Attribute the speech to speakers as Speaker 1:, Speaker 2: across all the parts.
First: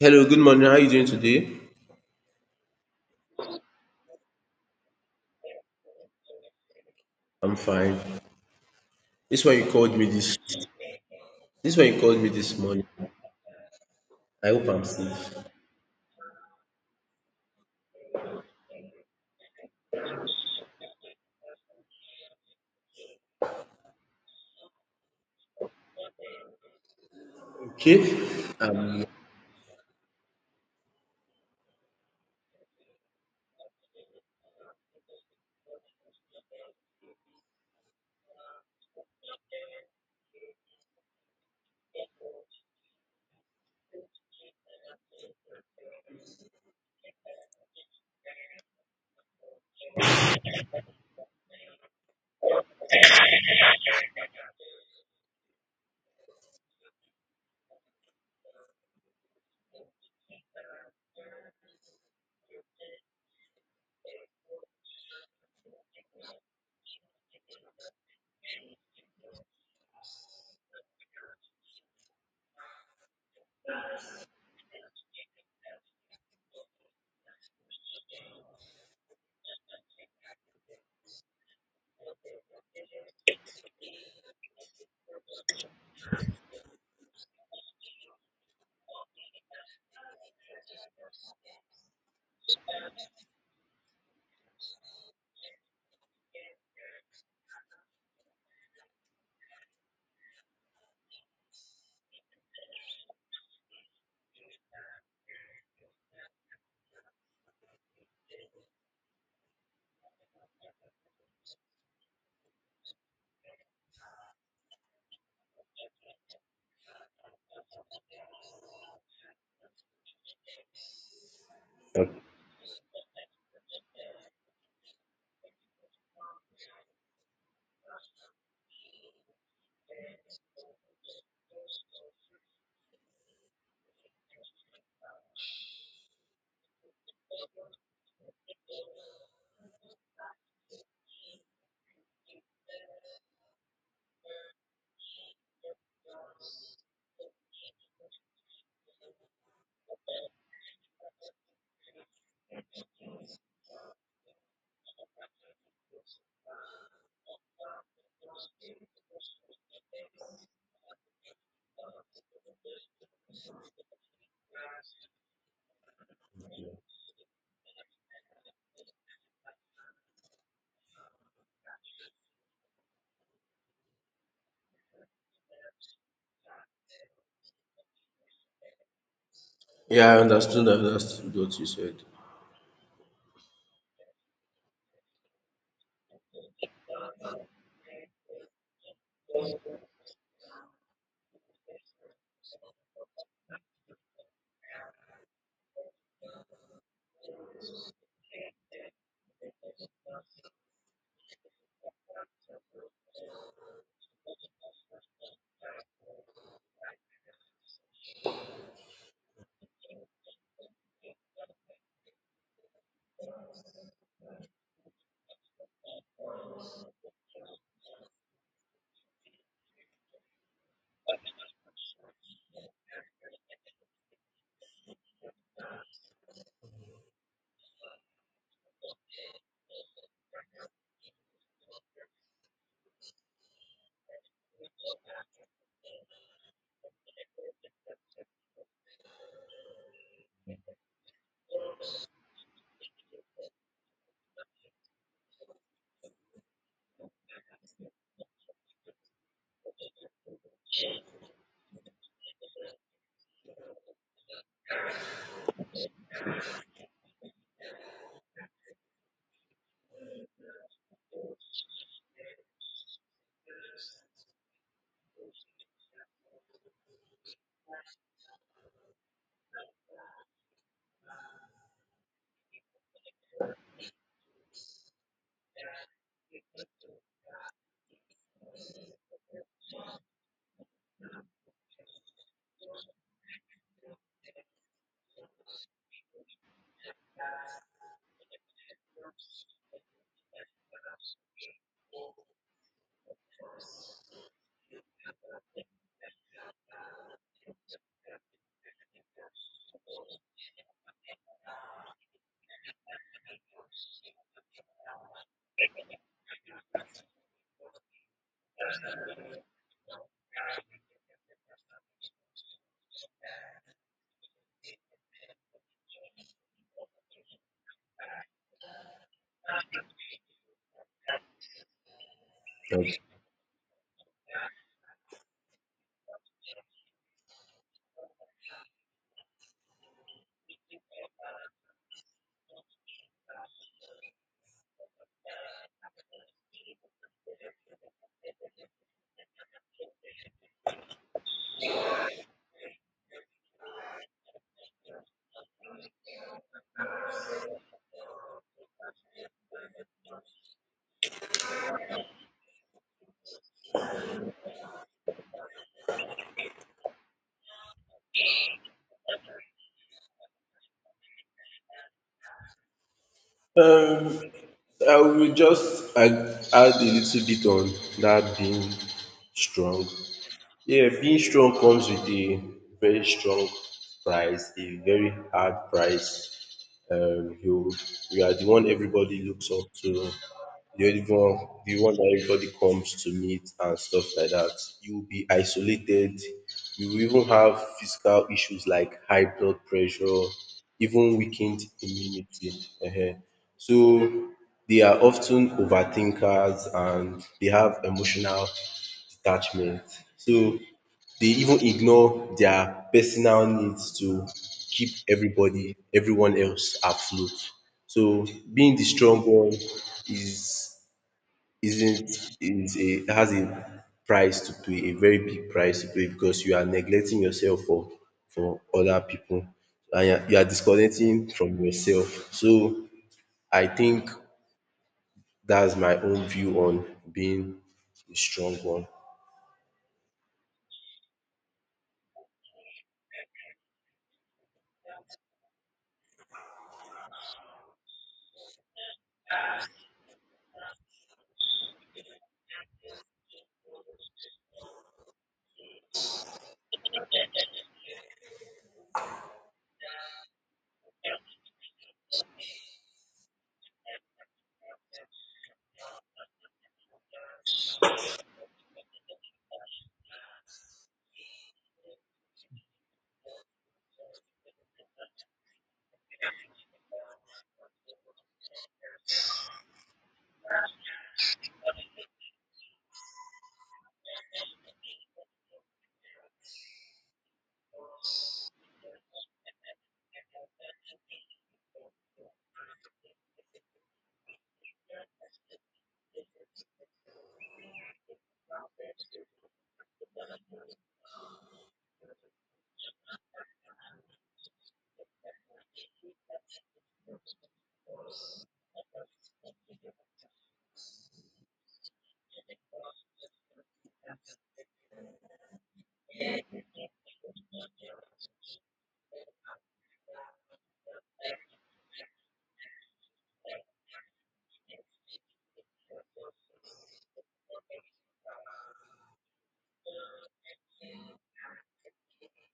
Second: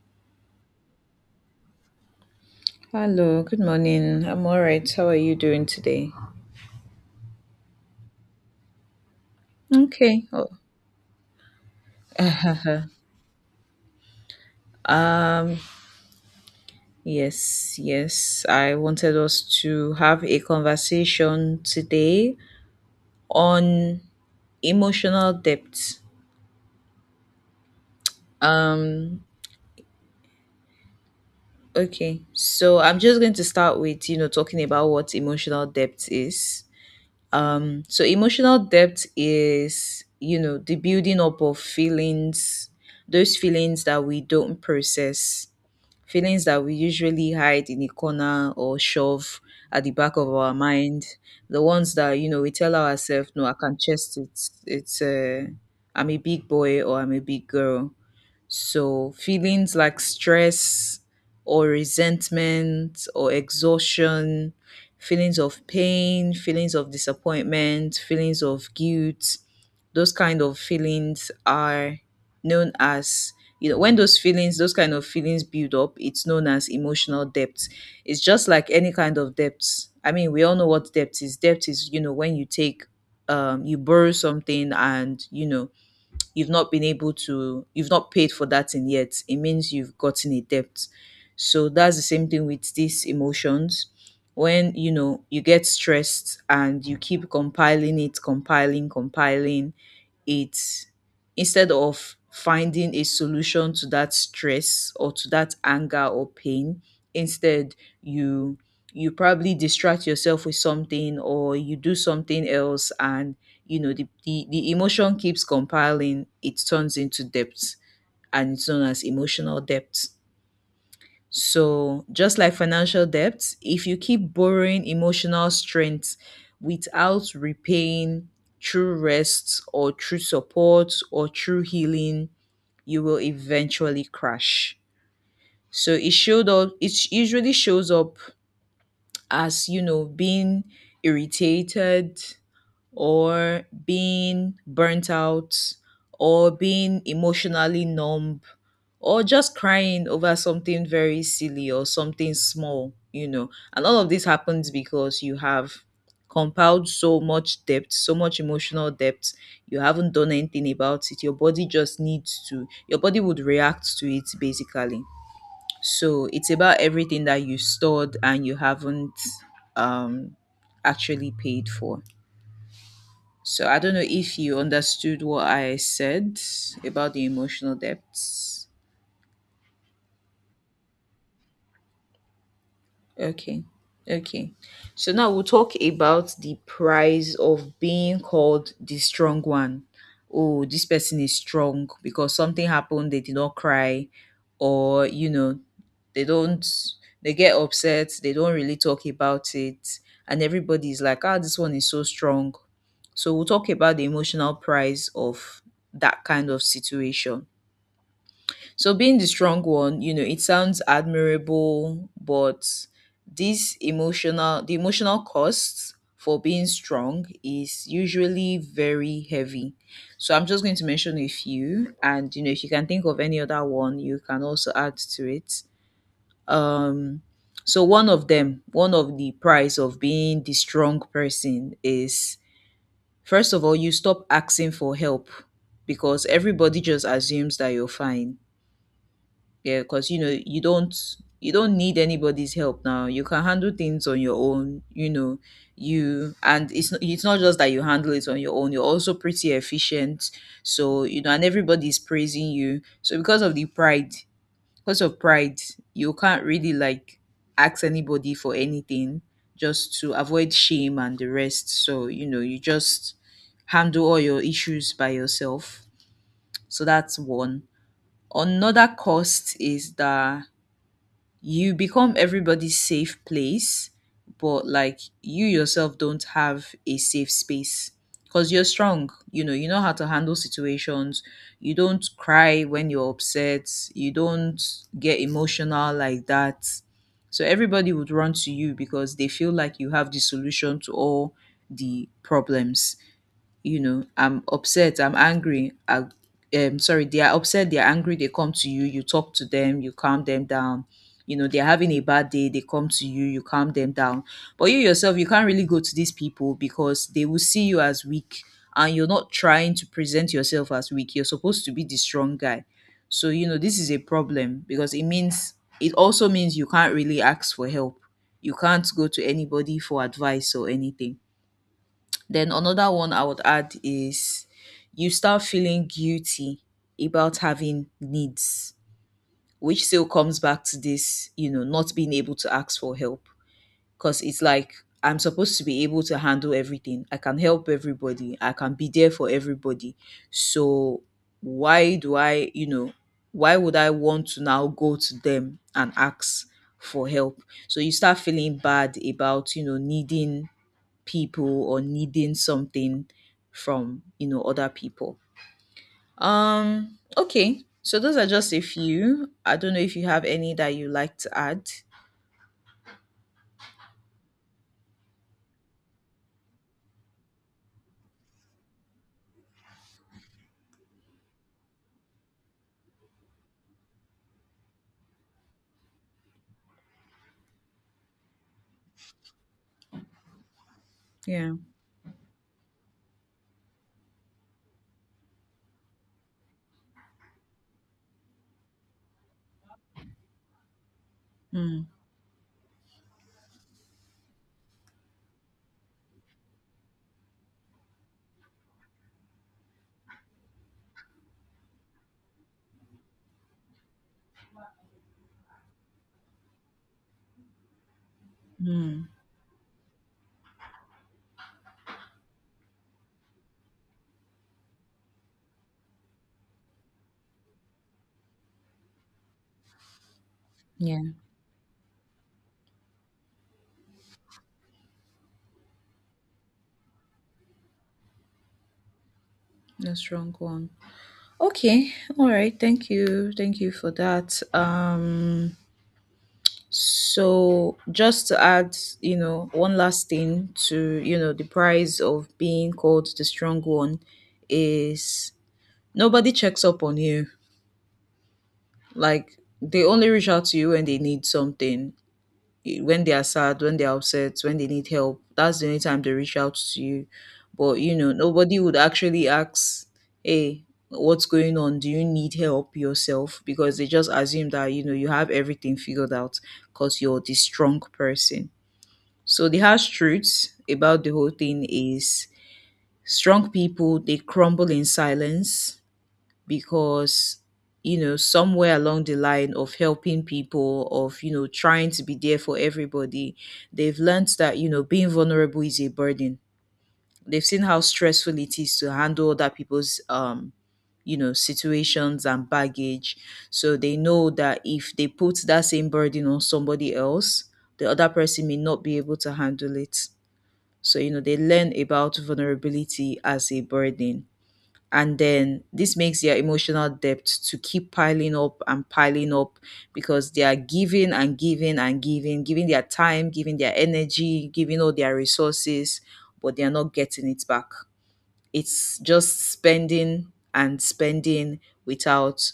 Speaker 1: Hello, good morning. How are you doing today?
Speaker 2: Hello, good morning. I'm all right. How are you doing today?
Speaker 1: I'm fine. This one you called me
Speaker 2: Okay.
Speaker 1: this
Speaker 2: Oh.
Speaker 1: this one you called me this morning. I hope I'm safe.
Speaker 2: um, yes, yes, I wanted us to have a conversation today on emotional depth.
Speaker 1: Okay. Um
Speaker 2: Um, okay. So I'm just going to start with talking about what emotional depth is. So emotional depth is the building up of feelings, those feelings that we don't process, feelings that we usually hide in a corner or shove at the back of our mind, the ones that we tell ourselves, no, I can chest it. I'm a big boy or I'm a big girl. So, feelings like stress or resentment or exhaustion, feelings of pain, feelings of disappointment, feelings of guilt, those kind of feelings are known as when those kind of feelings build up it's known as emotional depth. It's just like any kind of debt. I mean, we all know what depth is. Depth is when you borrow something and you've not been able to you've not paid for that thing yet. It means you've gotten a debt. So that's the same thing with these emotions. When you get stressed and you keep compiling it, compiling compiling it, instead of finding a solution to that stress or to that anger or pain, instead you probably distract yourself with something or you do something else, and the emotion keeps compiling, it turns into debt, and it's known as emotional debt. So just like financial debt, if you keep borrowing emotional strength without repaying through rest or through support or through healing, you will eventually crash. So it usually shows up as being irritated or being burnt out or being emotionally numb or just crying over something very silly or something small. And all of this happens because you have compiled so much depth so much emotional depth. You haven't done anything about it, your body just needs to your body would react to it basically. So it's about everything that you stored and you haven't um, actually paid for. So I don't know if you understood what I said about the emotional depths.
Speaker 1: yeah, I understood what you said.
Speaker 2: Okay. Okay. So now we'll talk about the price of being called the strong one. Oh, this person is strong because something happened, they did not cry, or you know, they don't they get upset, they don't really talk about it, and everybody is like, ah, this one is so strong. So we'll talk about the emotional price of that kind of situation. So being the strong one it sounds admirable, but this emotional the emotional cost for being strong is usually very heavy. So I'm just going to mention a few, and if you can think of any other one you can also add to it. um so one of the price of being the strong person is, first of all, you stop asking for help because everybody just assumes that you're fine, yeah, because you don't need anybody's help now, you can handle things on your own, you know. You And it's not just that you handle it on your own, you're also pretty efficient. So and everybody's praising you, so because of pride, you can't really like ask anybody for anything just to avoid shame and the rest. So you just handle all your issues by yourself. So that's one. Another cost is that you become everybody's safe place, but like you yourself don't have a safe space because you're strong. You know how to handle situations. You don't cry when you're upset. You don't get emotional like that. So everybody would run to you because they feel like you have the solution to all the problems. I'm upset I'm angry I Sorry, they are upset, they're angry, they come to you, talk to them, you calm them down. They're having a bad day, they come to you, you calm them down, but you yourself, you can't really go to these people because they will see you as weak, and you're not trying to present yourself as weak, you're supposed to be the strong guy. So this is a problem because it also means you can't really ask for help, you can't go to anybody for advice or anything. Then another
Speaker 1: Okay.
Speaker 2: one I would add is, you start feeling guilty about having needs, which still comes back to this, not being able to ask for help. Because it's like, I'm supposed to be able to handle everything. I can help everybody. I can be there for everybody. So why do I, you know, why would I want to now go to them and ask for help? So you start feeling bad about needing people or needing something from other people. Okay, so those are just a few, I don't know if you have any that you like to add.
Speaker 1: Um, I will just add a little bit on that being strong. Yeah, being strong comes with a very strong price, a very hard price. Um you you are the one everybody looks up to, the only one,
Speaker 2: Yeah.
Speaker 1: the one that everybody comes to meet and stuff like that. You will be isolated. You will even have physical issues like high blood pressure, even weakened
Speaker 2: Mm.
Speaker 1: immunity. Ehen. So they are often overthinkers and they have emotional detachment. So they even ignore their personal needs to keep everyone else afloat. So being the
Speaker 2: Mm.
Speaker 1: strong one is isn't is a has a price to pay, a very big price to pay because you are neglecting yourself for other people, and you are
Speaker 2: Yeah.
Speaker 1: disconnecting from yourself. So I think that's my own view on being a strong one.
Speaker 2: No strong one. Okay. All right, thank you, for that. So just to add, one last thing to, the price of being called the strong one is, nobody checks up on you. Like, they only reach out to you when they need something, when they are sad, when they are upset, when they need help. That's the only time they reach out to you. But nobody would actually ask, "Hey, what's going on? Do you need help yourself?" Because they just assume that you have everything figured out because you're the strong person. So the harsh truth about the whole thing is, strong people, they crumble in silence because somewhere along the line of helping people, of trying to be there for everybody, they've learned that being vulnerable is a burden. They've seen how stressful it is to handle other people's situations and baggage. So they know that if they put that same burden on somebody else, the other person may not be able to handle it. So they learn about vulnerability as a burden, and then this makes their emotional debt to keep piling up and piling up, because they are giving and giving and giving, giving their time, giving their energy, giving all their resources, but they are not getting it back. It's just spending and spending without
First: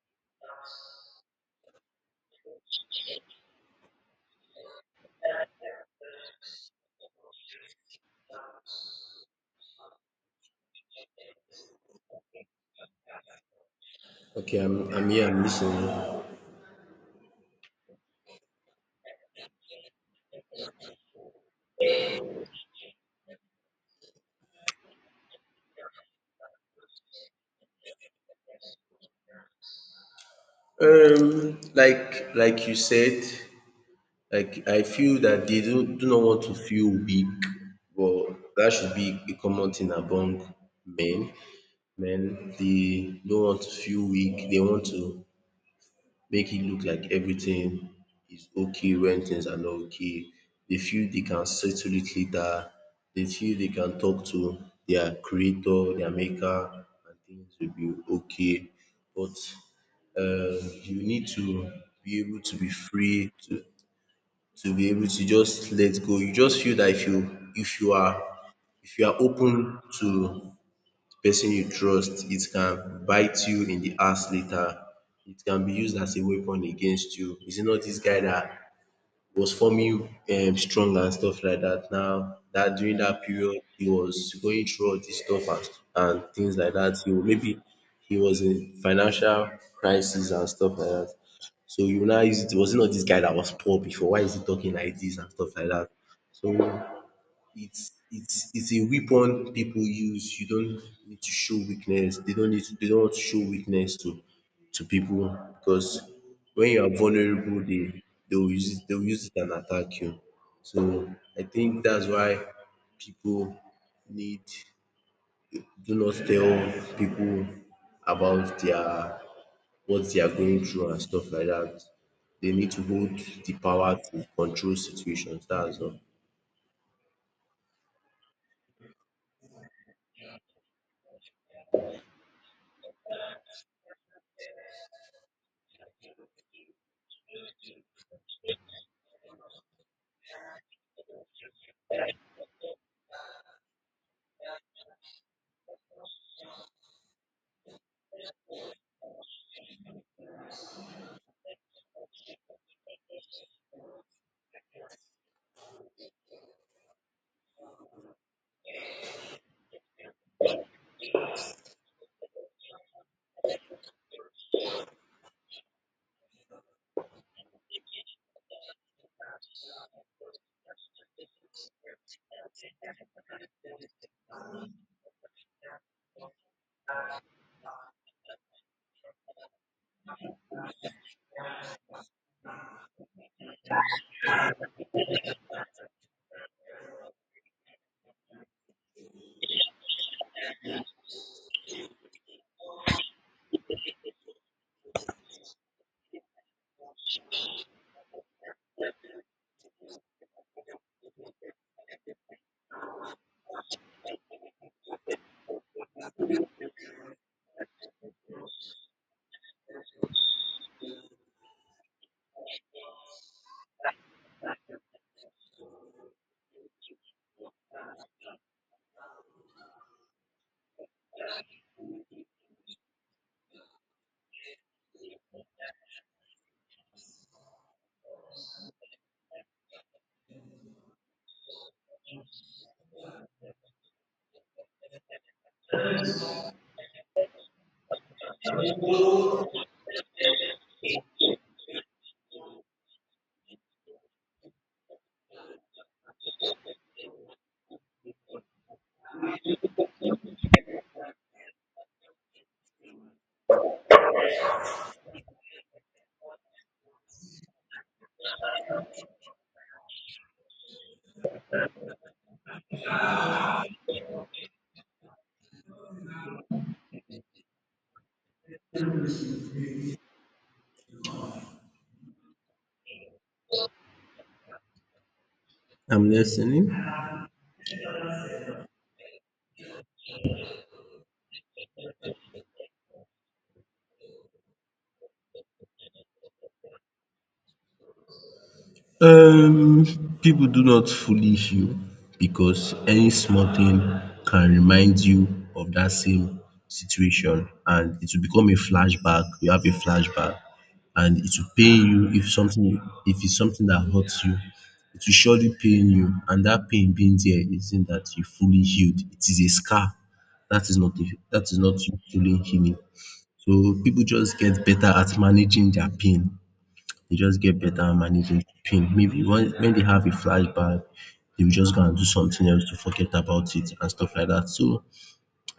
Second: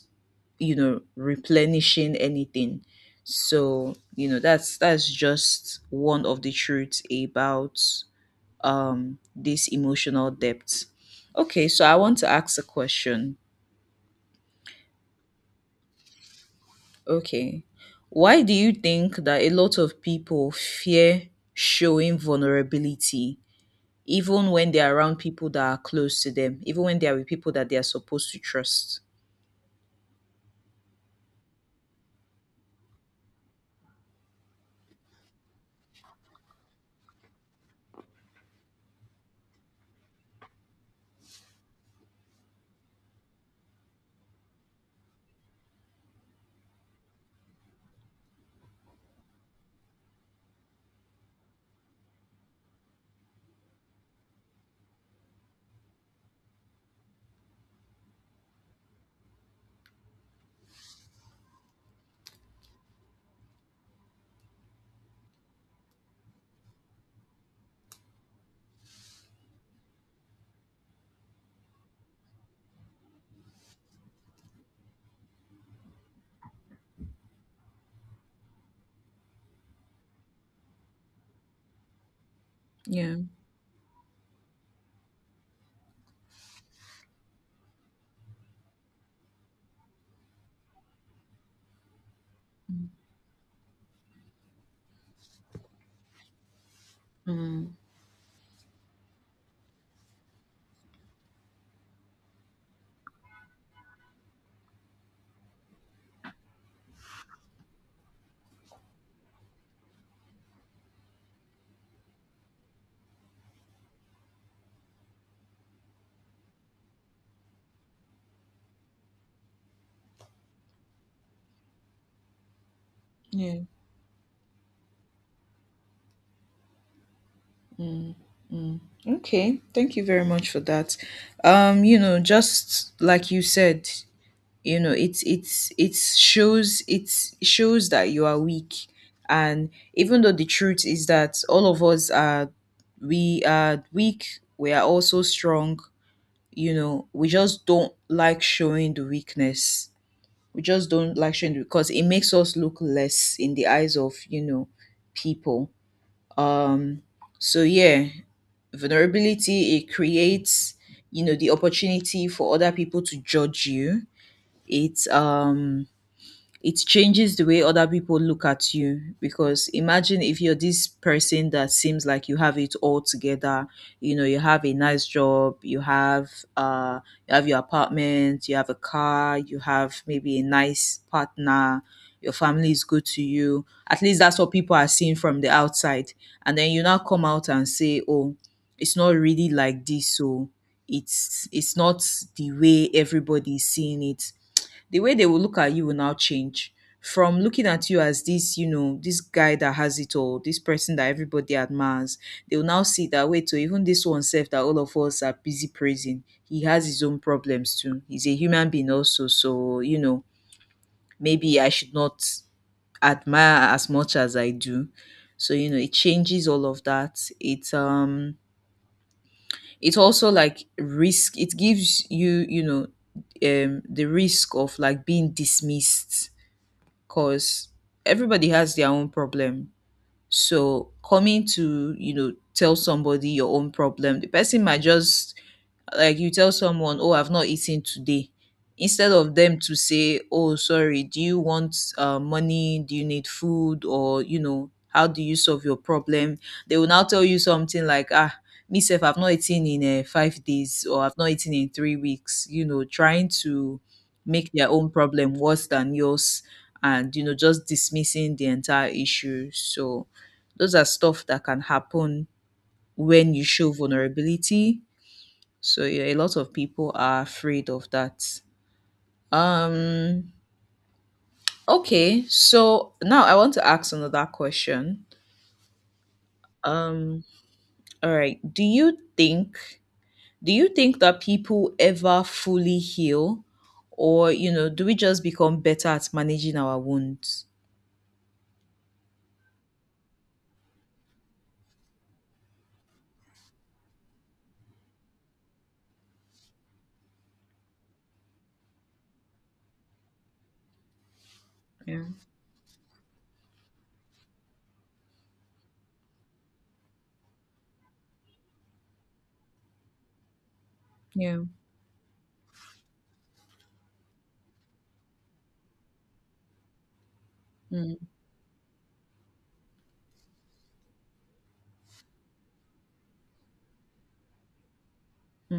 Speaker 2: replenishing anything. So that's just one of the truths about this emotional depth. Okay, so I want to ask a question.
Speaker 1: Okay, I'm here, I'm listening.
Speaker 2: Okay. Why do you think that a lot of people fear showing vulnerability even when they're around people that are close to them, even when they are with people that they are supposed to trust?
Speaker 1: Like you said, like I feel that they do not want to feel weak, but that should be a common thing among men. Men they don't want to feel weak. They want to make it look like everything is okay when things are not okay. They feel they can settle it later. They feel they can talk to their creator, their maker, and things will be okay. But uh, you need to be able to be free to be able to just let go. You just feel that if you are open to person you trust, it can bite you in the ass later. It can be used as a weapon against you. Is it not this guy that was forming strong and stuff like that, now that during
Speaker 2: Yeah.
Speaker 1: that period he was going through all this stuff, and things like that. He was in financial crisis and stuff like that. So you now use, it was it not this guy that was poor before? Why is he talking like this and stuff like that? So
Speaker 2: Mm,
Speaker 1: it's it's a weapon people use. You don't need to show weakness. They don't want to show weakness to people because when you are vulnerable, they will use it, they will use it and attack you. So I think that's why people need, do not tell people about their what they are going through and stuff like that. They need to hold the
Speaker 2: yeah.
Speaker 1: power to control situations. That's all.
Speaker 2: Okay. Thank you very much for that. Just like you said, it shows that you are weak, and even though the truth is that all of us are we are weak, we are also strong. We just don't like showing the weakness, we just don't like showing because it makes us look less in the eyes of people. um so yeah, vulnerability, it creates the opportunity for other people to judge you. it um it changes the way other people look at you, because imagine if you're this person that seems like you have it all together, you have a nice job, uh you have your apartment, you have a car, you have maybe a nice partner, your family is good to you, at least that's what people are seeing from the outside, and then you now come out and say, oh, it's not really like this. So it's not the way everybody is seeing it. The way they will look at you will now change from looking at you as this this guy that has it all, this person that everybody admires. They will now see that, wait, so even this one self that all of us are busy praising, he has his own problems too. He's a human being also, so, you know, maybe I should not admire as much as I do. So it changes all of that. It also like risk. It gives you the risk of like being dismissed, because everybody has their own problem. So coming to tell somebody your own problem, the person might just, like, you tell someone, oh, I've not eaten today. Instead of them to say, oh, sorry, do you want money? Do you need food? Or, you know, how do you solve your problem? They will now tell you something like, "Ah, myself, I've not eaten in 5 days, or I've not eaten in 3 weeks," you know, trying to make their own problem worse than yours and, you know, just dismissing the entire issue. So, those are stuff that can happen when you show vulnerability. So yeah, a lot of people are afraid of that. Um okay, so now I want to ask another question.
Speaker 1: I'm listening.
Speaker 2: Um all right, do you think that people ever fully heal, or, you know, do we just become better at managing our wounds?
Speaker 1: Um, people do not fully heal because any small thing can remind you of that same situation and it will become a flashback. You have a flashback and it will pain
Speaker 2: Yeah.
Speaker 1: you, if something, if it's something that hurts you, it will surely pain you, and that pain being there isn't that you fully healed. It is a scar. That is not a,
Speaker 2: Yeah.
Speaker 1: that is not you fully healing. So people just get better at managing their pain they just get better
Speaker 2: Mm.
Speaker 1: at managing pain. Maybe when they have a flashback, they will just go and do something else to forget about it and stuff like that. So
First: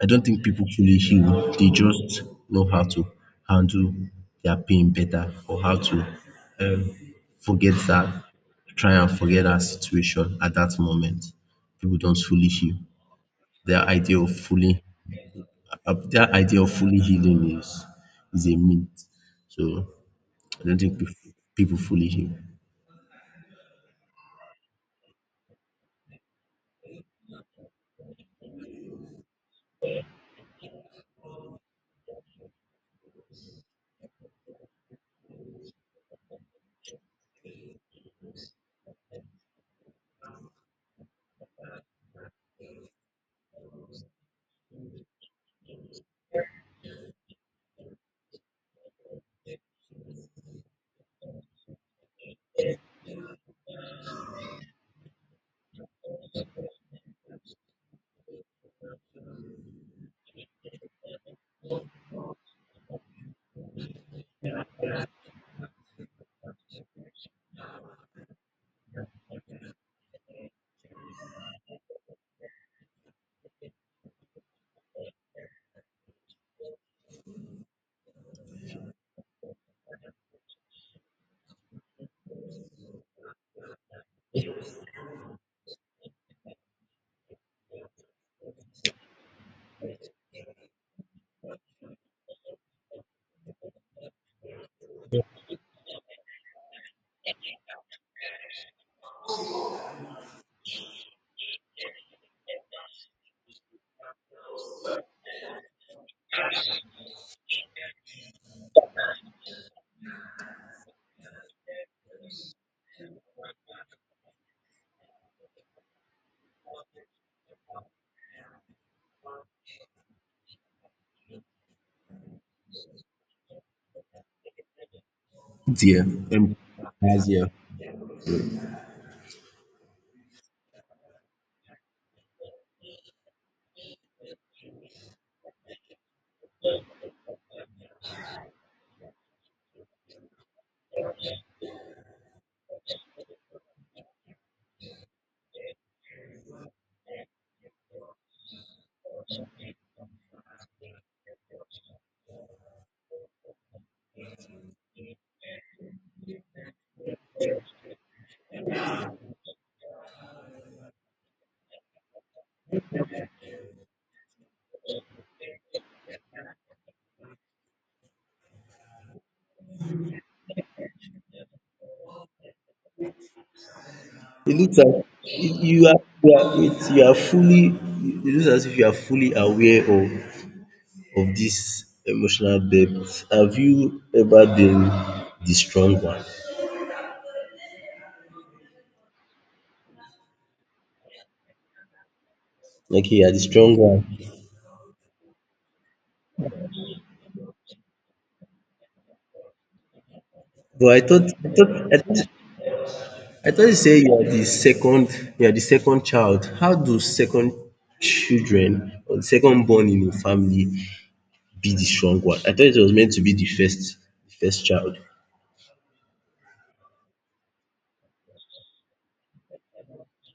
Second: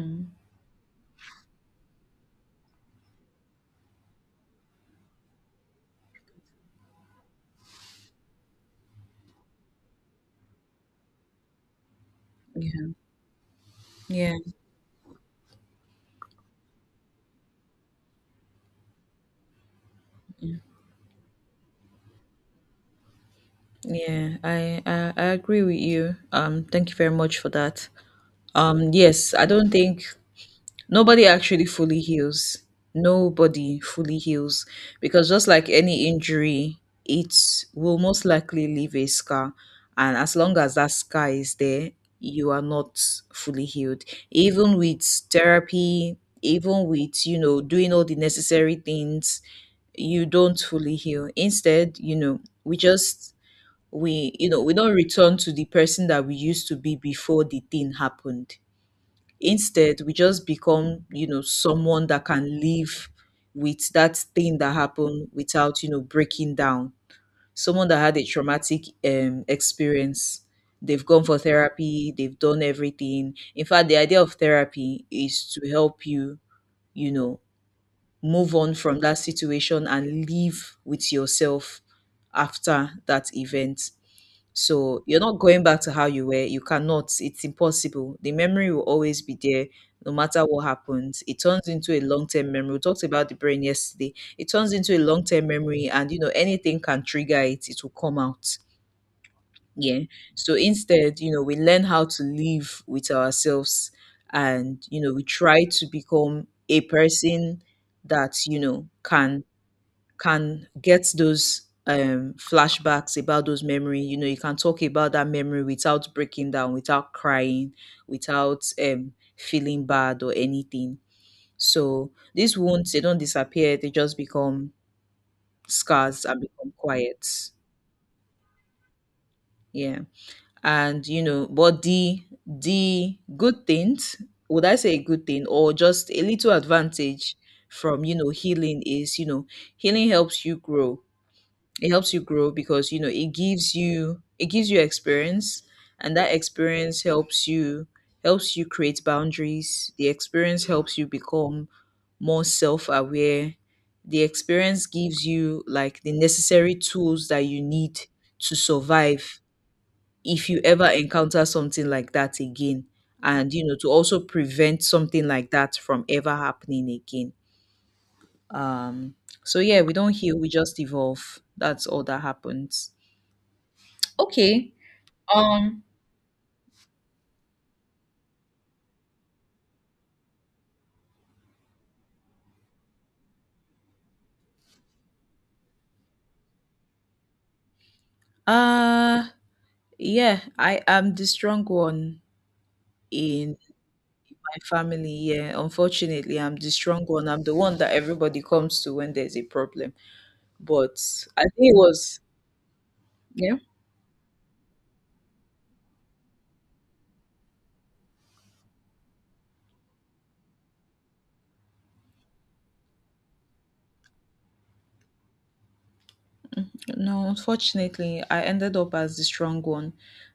Speaker 1: I don't think people truly heal. They just know how to handle their pain better, or how to um, forget try and forget that situation at that moment. People don't fully heal.
Speaker 2: yeah.
Speaker 1: Their idea of
Speaker 2: Yeah.
Speaker 1: their idea of fully healing is a myth. So I don't think people fully heal.
Speaker 2: Yeah, I agree with you. Thank you very much for that. Yes, I don't think nobody actually fully heals. Nobody fully heals, because just like any injury, it will most likely leave a scar, and as long as that scar is there, you are not fully healed. Even with therapy, even with, doing all the necessary things, you don't fully heal. Instead, you know, we just we you know we don't return to the person that we used to be before the thing happened. Instead, we just become, someone that can live with that thing that happened without, breaking down. Someone that had a traumatic experience, they've gone for therapy, they've done everything. In fact, the idea of therapy is to help you, you know move on from that situation and live with yourself after that event. So you're not going back to how you were. You cannot. It's impossible. The memory will always be there, no matter what happens. It turns into a long-term memory. We talked about the brain yesterday. It turns into a long-term memory, and, anything can trigger it. It will come out. Yeah. So instead, we learn how to live with ourselves, and, we try to become a person that, can get those flashbacks about those memory. You can talk about that memory without breaking down, without crying, without feeling bad or anything. So these wounds, they don't disappear, they just become
Speaker 1: Dear,
Speaker 2: scars and
Speaker 1: and
Speaker 2: become
Speaker 1: as
Speaker 2: quiet.
Speaker 1: here.
Speaker 2: Yeah. And, but the good things, would I say a good thing or just a little advantage from, healing is, healing helps you grow. It helps you grow because, it gives you, it gives you experience, and that experience helps you, helps you create boundaries. The experience helps you become more self-aware. The experience gives you, like, the necessary tools that you need to survive if you ever encounter something like that again, and, to also prevent something like that from ever happening again. um so yeah, we don't heal, we just evolve. That's all that happens.
Speaker 1: It
Speaker 2: Okay.
Speaker 1: looks like
Speaker 2: Um.
Speaker 1: you are fully, it looks as if you are fully aware of this emotional depth. Have you ever been the strong one?
Speaker 2: Uh yeah, I am the strong one
Speaker 1: Okay, you are the
Speaker 2: in
Speaker 1: strong one.
Speaker 2: my family. Yeah, unfortunately, I'm the strong one. I'm the one that everybody comes to when there's a problem.
Speaker 1: But
Speaker 2: But I think it was,
Speaker 1: I
Speaker 2: yeah.
Speaker 1: thought you say you are the second you are the second child. How do second children or the second born in a family be the strong one? I thought it was meant to be the first child.
Speaker 2: No, unfortunately, I ended up as the strong one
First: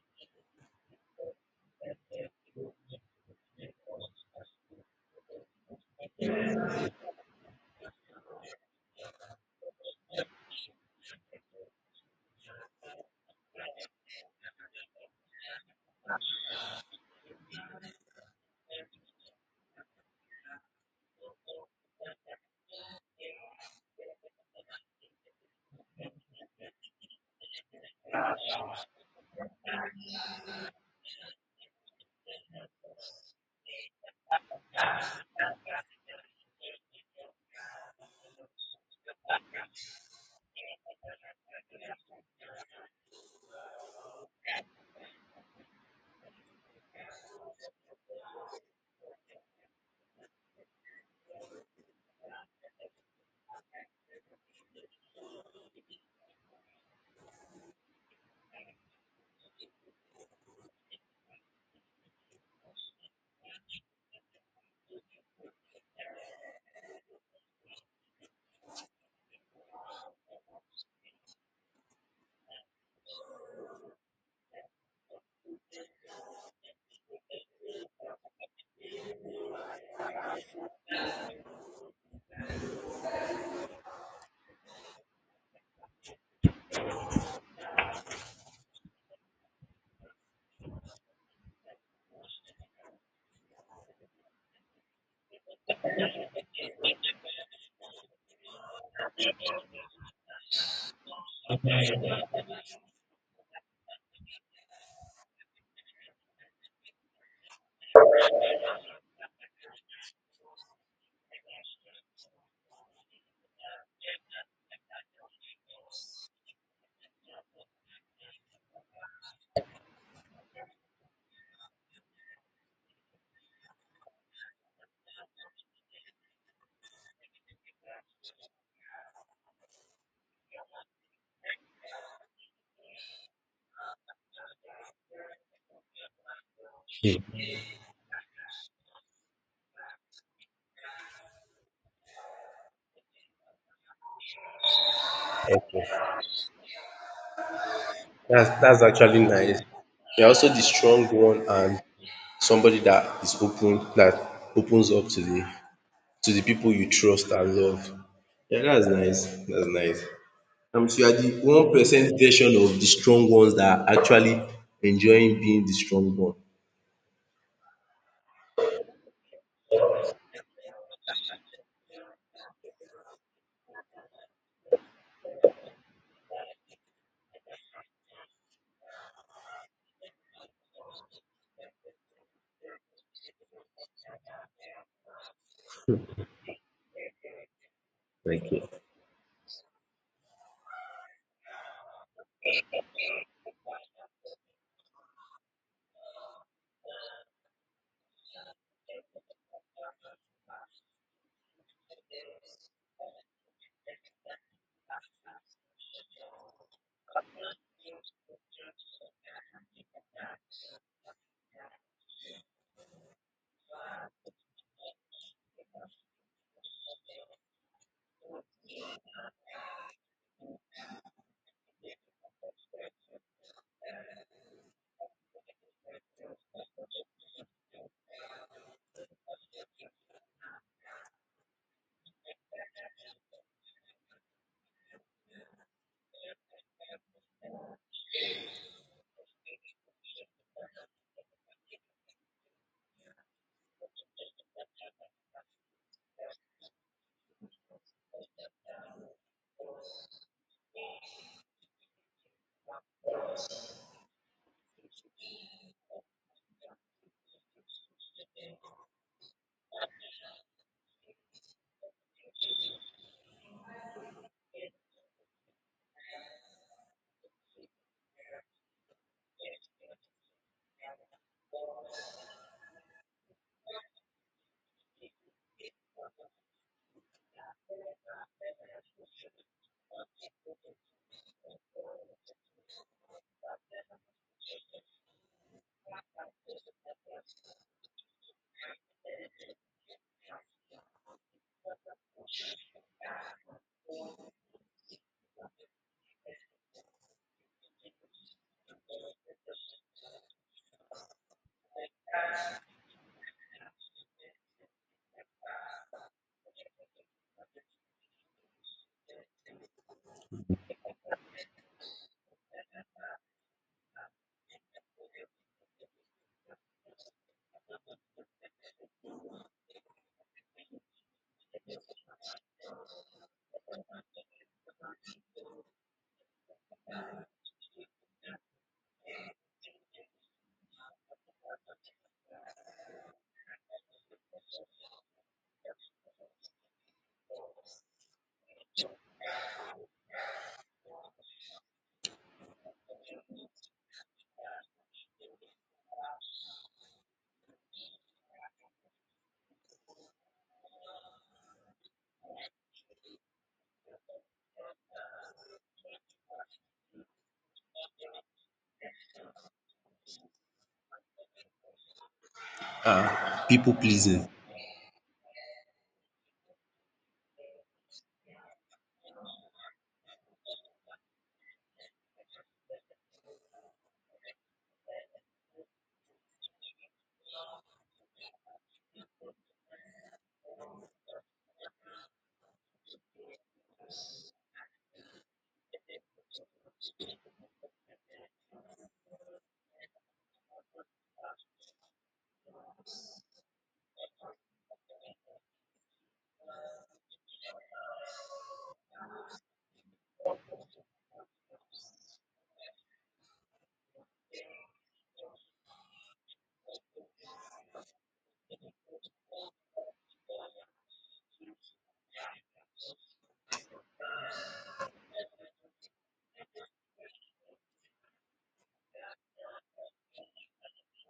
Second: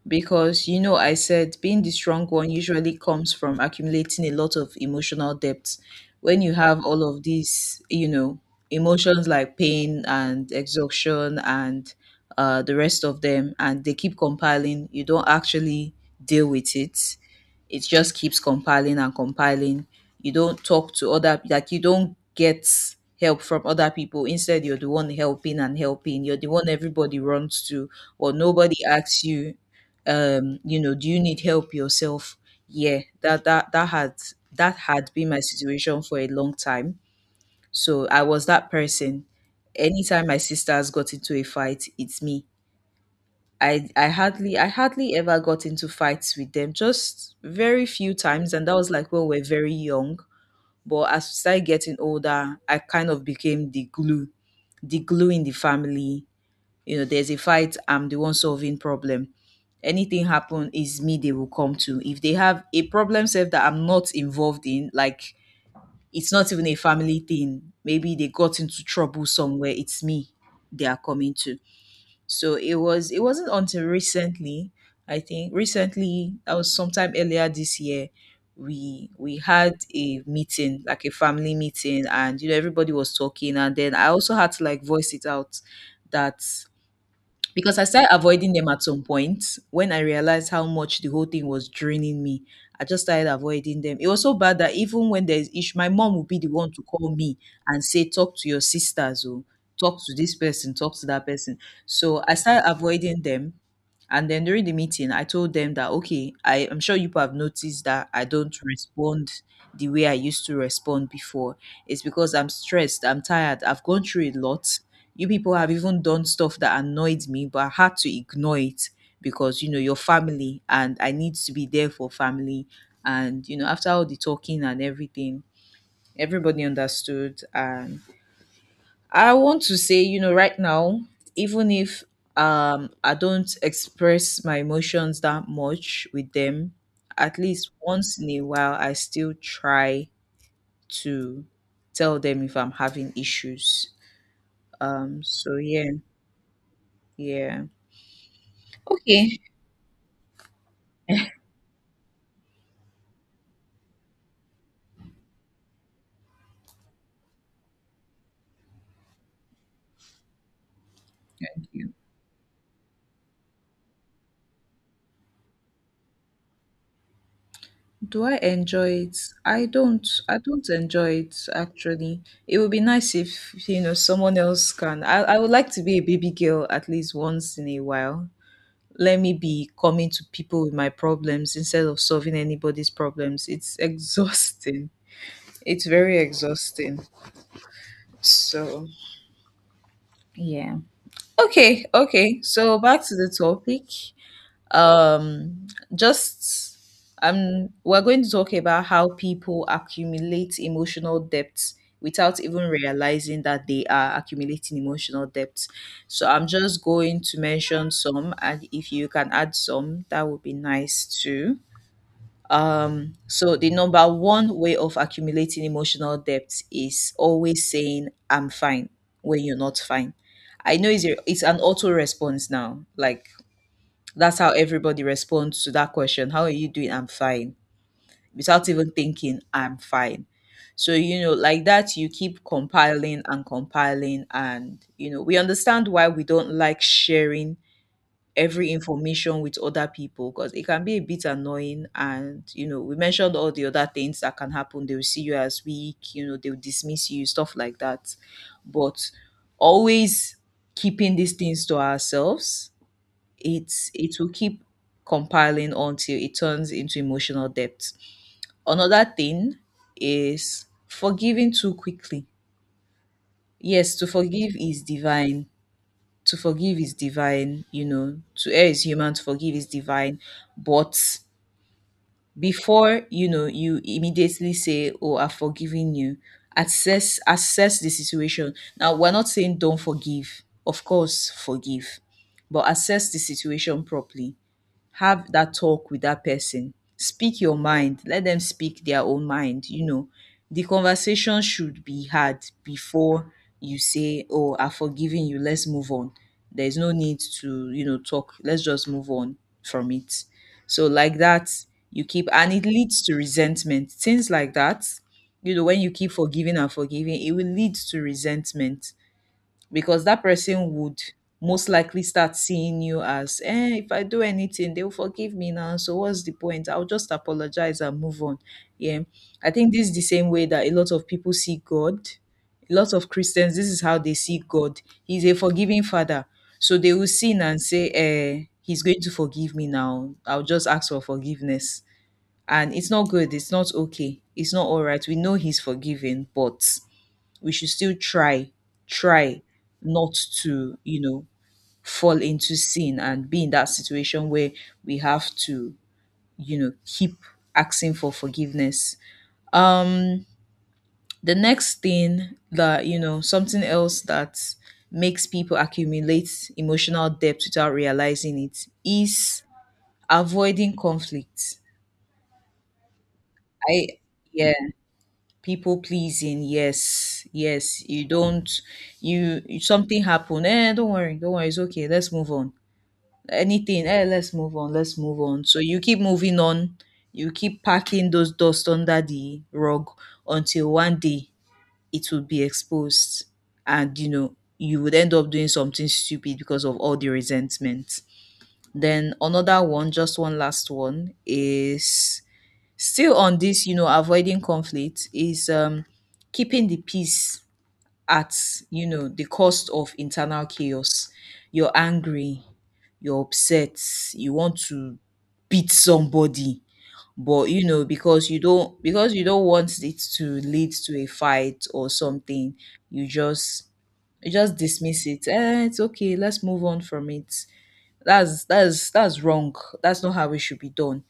Speaker 2: because, you know, I said being the strong one usually comes from accumulating a lot of emotional depth. When you have all of these, you know, emotions like pain and exhaustion and, the rest of them, and they keep compiling, you don't actually deal with it. It just keeps compiling and compiling. You don't talk to other, like, you don't get help from other people. Instead, you're the one helping and helping. You're the one everybody runs to, or nobody asks you, do you need help yourself? Yeah, that had been my situation for a long time. So I was that person. Anytime my sisters got into a fight, it's me. I hardly ever got into fights with them, just very few times, and that was like when we were very young. But as we started getting older, I kind of became the glue in the family. You know, there's a fight, I'm the one solving problem. Anything happen is me they will come to. If they have a problem self that I'm not involved in, like, it's not even a family thing. Maybe they got into trouble somewhere, it's me they are coming to. So it wasn't until recently, I think recently, that was sometime earlier this year, we had a meeting, like a family meeting, and you know everybody was talking, and then I also had to, like, voice it out that, because I started avoiding them at some point when I realized how much the whole thing was draining me. I just started avoiding them. It was so bad that even when there's issue, my mom would be the one to call me and say, "Talk to your sisters," or, "Talk to this person, talk to that person." So I started avoiding them. And then during the meeting, I told them that, okay, I'm sure you people have noticed that I don't respond the way I used to respond before. It's because I'm stressed, I'm tired, I've gone through a lot. You people have even done stuff that annoyed me, but I had to ignore it because, you know, your family and I need to be there for family. And, you know, after all the talking and everything, everybody understood, and I want to say, you know, right now, even if I don't express my emotions that much with them, at
Speaker 1: Hmm.
Speaker 2: least once in a while I still try to tell them if I'm having issues. So yeah,
Speaker 1: Okay.
Speaker 2: yeah.
Speaker 1: That's actually
Speaker 2: Okay.
Speaker 1: nice. You're also the strong one and somebody that is open, that opens up to the people you trust and love. Yeah, that's nice. That's nice. So you are the 1% version of the strong ones that are actually enjoying being the strong one.
Speaker 2: Do I enjoy it? I don't. I don't enjoy it actually. It would be nice if, you know, someone else can. I would like to be a baby girl at least once in a while. Let me be coming to people with my problems instead of solving anybody's problems. It's exhausting. It's very exhausting. So, yeah. Okay, okay. So back to the topic. Um just, we're going to talk about how people accumulate emotional depth without even realizing that they are accumulating emotional depth. So I'm just going to mention some, and if you can add some, that would be nice too. So the number one way of accumulating emotional depth is always saying, "I'm fine," when you're not fine. I know it's an auto response now. Like, that's how everybody responds to that question. How are you doing? I'm fine. Without even thinking, I'm fine. So, you know, like that, you keep compiling and compiling, and, you know, we understand why we don't like sharing every information with other people, because it can be a bit annoying, and, we mentioned all the other things that can happen. They will see you as weak, they'll dismiss you, stuff like that. But always keeping these things to ourselves, it's, it will keep compiling until it turns into emotional depth. Another thing is forgiving too quickly. Yes, to forgive is divine. To forgive is divine, you know, to err is human, to forgive is divine. But before, you know, you immediately say, "Oh, I've forgiven you," assess the situation. Now, we're not saying don't forgive. Of course, forgive. But assess the situation properly, have that talk with that person. Speak your mind. Let them speak their own mind. You know, the conversation should be had before you say, "Oh, I've forgiven you. Let's move on. There's no need to, you know, talk. Let's just move on from it." So, like that, you keep, and it leads to resentment. Things like that, you know, when you keep forgiving and forgiving, it will lead to resentment, because that person would most likely start seeing you as, "Eh, if I do anything, they'll forgive me now, so what's the point? I'll just apologize and move on." Yeah, I think this is the same way that a lot of people see God. A lot of Christians, this is how they see God. He's a forgiving Father. So they will sin and say, "Eh, he's going to forgive me now, I'll just ask for forgiveness." And it's not good, it's not okay, it's not all right. We know he's forgiving, but we should still try, try, not to, you know, fall into sin and be in that situation where we have to, you know, keep asking for forgiveness. um the next thing, that you know something else that makes people accumulate emotional debt without realizing it, is avoiding conflict.
Speaker 1: Ah, people
Speaker 2: I
Speaker 1: pleasing.
Speaker 2: Yeah, people pleasing. Yes, yes. You don't, something happen, eh, don't worry, don't worry, it's okay, let's move on. Anything, eh, let's move on, let's move on, so you keep moving on. You keep packing those dust under the rug until one day it will be exposed, and, you know, you would end up doing something stupid because of all the resentment. Then another one, just one last one, is still on this, you know, avoiding conflict is, keeping the peace at, you know, the cost of internal chaos. You're angry, you're upset, you want to beat somebody, but, you know, because you don't, because you don't want it to lead to a fight or something, you just, you just dismiss it. Eh, it's okay, let's move on from it. That's wrong. That's not how it should be done.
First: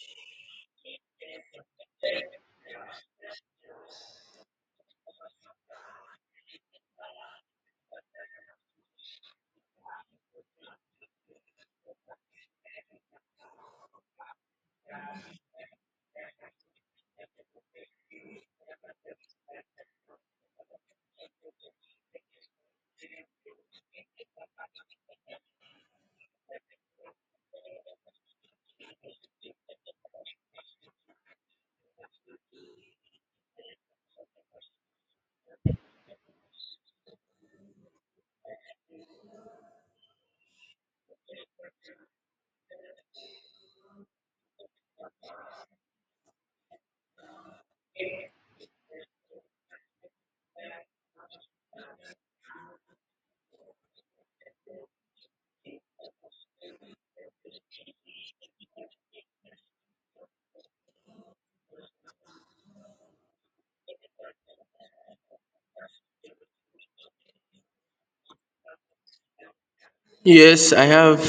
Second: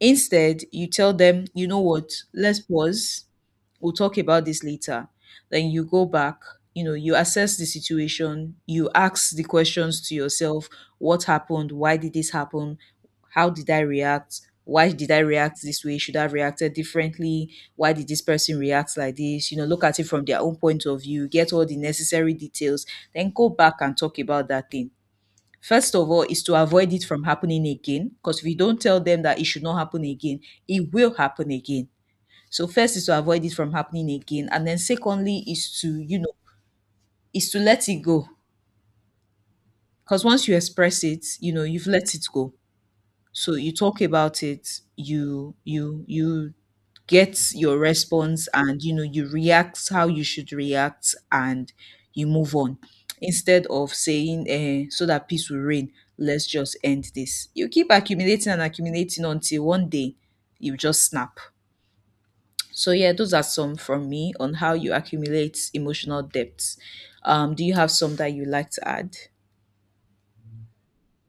Speaker 2: Instead, you tell them, you know what, let's pause. We'll talk about this later. Then you go back, you know, you assess the situation, you ask the questions to yourself. What happened? Why did this happen? How did I react? Why did I react this way? Should I have reacted differently? Why did this person react like this? You know, look at it from their own point of view, get all the necessary details, then go back and talk about that thing. First of all, is to avoid it from happening again, because if you don't tell them that it should not happen again, it will happen again. So first is to avoid it from happening again, and then secondly is to, you know, is to let it go, because once you express it, you know you've let it go. So you talk about it, you you get your response, and, you know, you react how you should react, and you move on, instead of saying, "Eh, so that peace will reign, let's just end this," you keep accumulating and accumulating until one day you just snap. So yeah, those are some from me on how you accumulate emotional depth. Do you have some that you like to add?
Speaker 1: Yes,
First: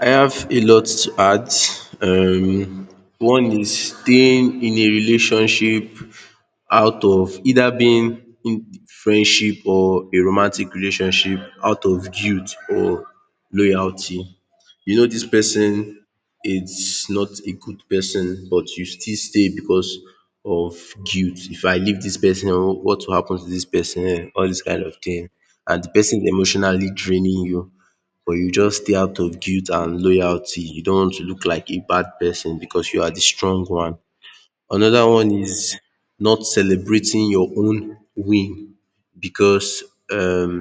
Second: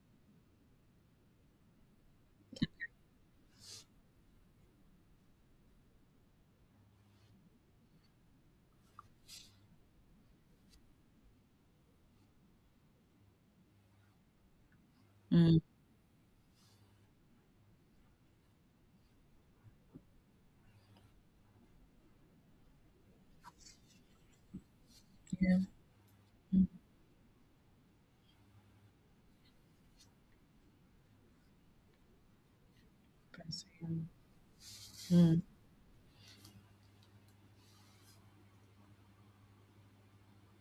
Speaker 1: I have a lot to add. Um, one is staying in a relationship, out of either being in friendship or a romantic relationship, out of guilt or loyalty. You know this
Speaker 2: Mm.
Speaker 1: person is not a good person, but you still stay because of guilt. If I leave this person, what will happen to this person? Eh, all this kind of thing. And the person is emotionally draining you, but you just stay out of guilt and loyalty. You don't want to look like a bad person because you are the strong one. Another one
Speaker 2: Mm,
Speaker 1: is not celebrating your own win because um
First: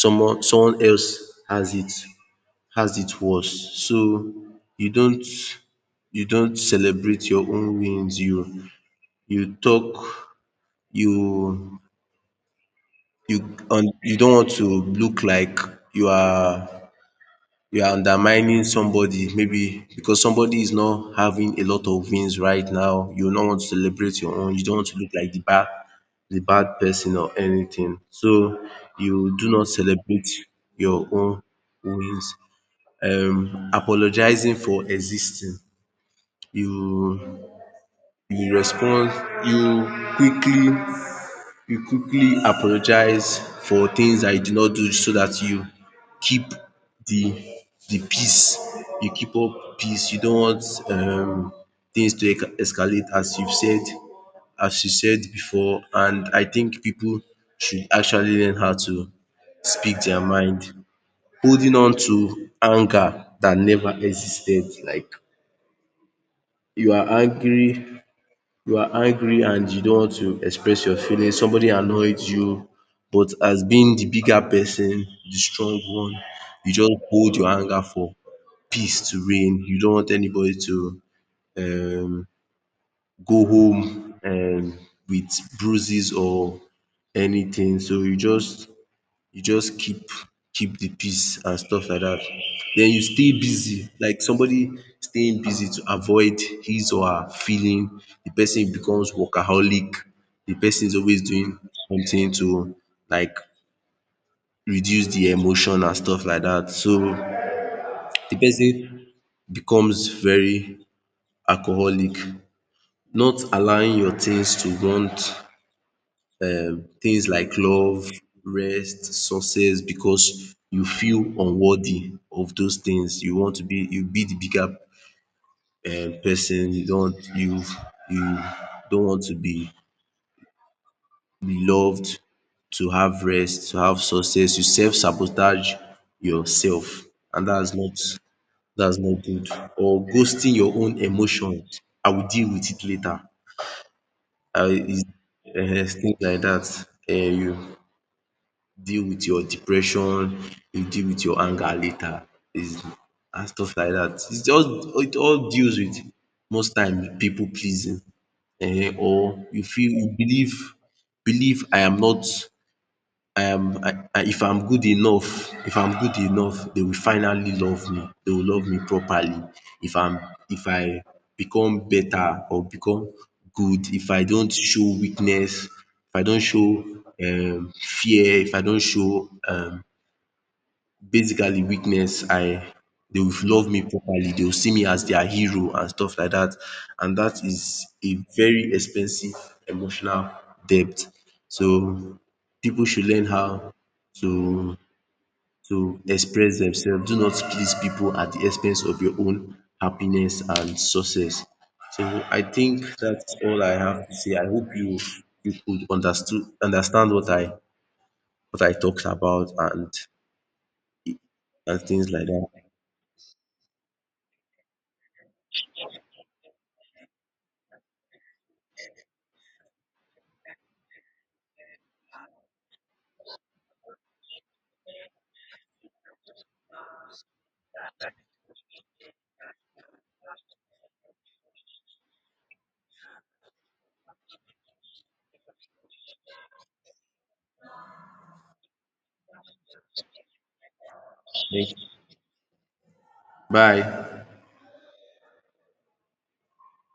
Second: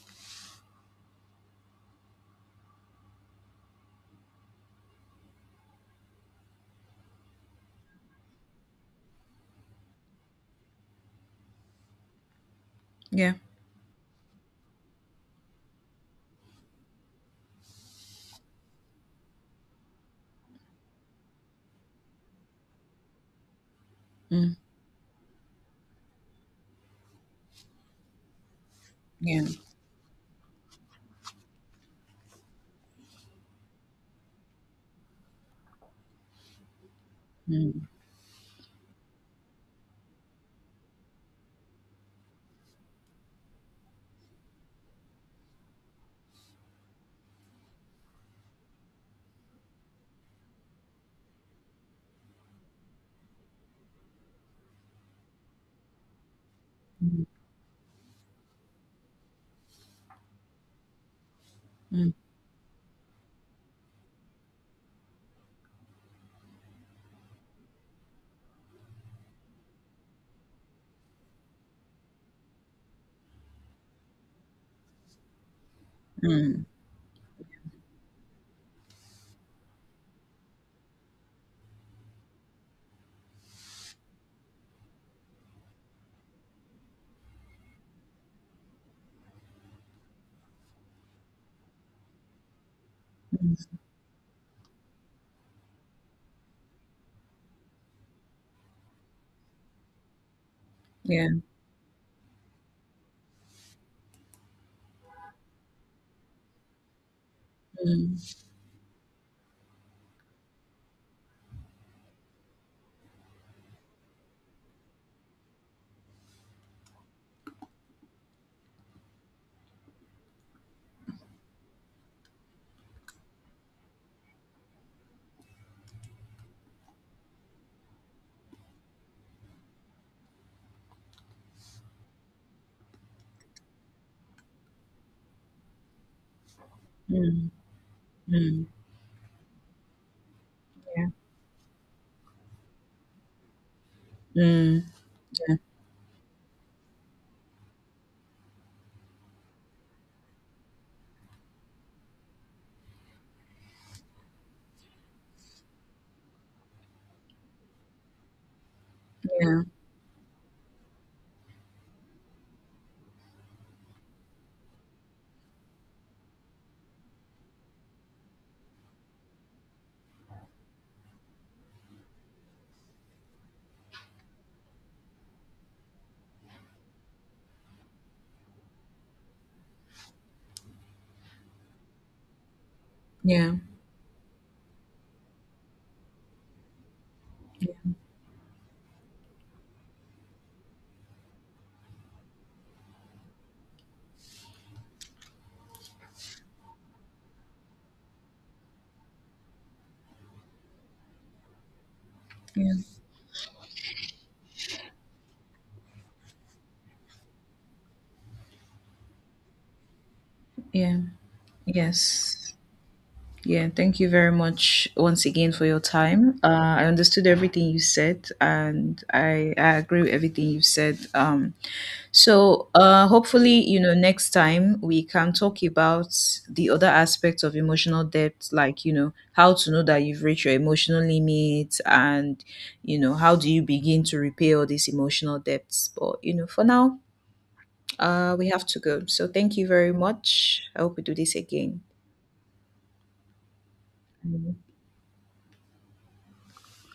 Speaker 1: someone, someone else has it worse. So you don't you don't celebrate your own wins. You talk you
Speaker 2: yeah.
Speaker 1: you and you don't want to look like you are you are undermining somebody, maybe because somebody is not having a lot of wins right now. You don't want to celebrate your own,
Speaker 2: Mm,
Speaker 1: you don't want to look like the bad person or anything, so you
Speaker 2: yeah.
Speaker 1: do not celebrate your own wins. Um, apologizing for existing, you you respond you quickly you quickly apologize for things that you did not do, so that you keep the the peace. You keep up peace. You don't want um, things to escalate, as you've said as you said before, and I think people should actually learn how to speak their mind. Holding on
Speaker 2: Mm,
Speaker 1: to anger that never existed, like you are angry you are angry and you don't want to express your feelings, somebody annoyed you, but as being the bigger person, the strong one,
Speaker 2: mm.
Speaker 1: you just hold your anger for peace to reign. You don't want anybody to um go home with bruises or anything. So you just keep keep the peace and stuff like that. Den you stay busy, like somebody staying busy to avoid his or her feeling. The person becomes workaholic, the person is always
Speaker 2: Yeah.
Speaker 1: doing something to like reduce the emotion and stuff like that. So
Speaker 2: Mm,
Speaker 1: the person becomes very alcoholic, not allowing your things to want um, things like love, rest, success, because you feel unworthy of those things. You want to be the bigger um, person. You don't want to be loved, to have rest, to have success. You self sabotage yourself, and
Speaker 2: mm,
Speaker 1: that's not good. Or ghosting your own
Speaker 2: yeah.
Speaker 1: emotions. I will deal with it later. I
Speaker 2: Mm,
Speaker 1: is
Speaker 2: yeah.
Speaker 1: Um, things like that. Um, you deal with your depression, you deal with your anger later is and stuff like dat. It's just it all deals with most time pipu pleasing, um, or
Speaker 2: Yeah.
Speaker 1: you feel you believe I am not um, if I'm good enough, if I'm good enough, they will finally love me. They will love me properly. If I'm, if I become better or become good, if I don't show weakness, if I don't show fear, if I don't show basically weakness, I they will
Speaker 2: Yeah.
Speaker 1: love me properly, they will see me as their hero and stuff like that, and that is a very expensive emotional debt. So people should learn how to to express themselves, do not please people at the expense of your own happiness and success. So I
Speaker 2: Yeah.
Speaker 1: think that's all I have to say. I hope you you could understood understand what I talked about
Speaker 2: Yeah.
Speaker 1: and things like
Speaker 2: Yes.
Speaker 1: that.
Speaker 2: Yeah, thank you very much once again for your time. I understood everything you said, and I agree with everything you said. So, hopefully, you know, next time we can talk about the other aspects of emotional debt, like, you know, how to know that you've reached your emotional limit and, you know, how do you begin to repay all these emotional debts. But, you know, for now, we have to go. So, thank you very much. I hope we do this again.
Speaker 1: Thank. Bye.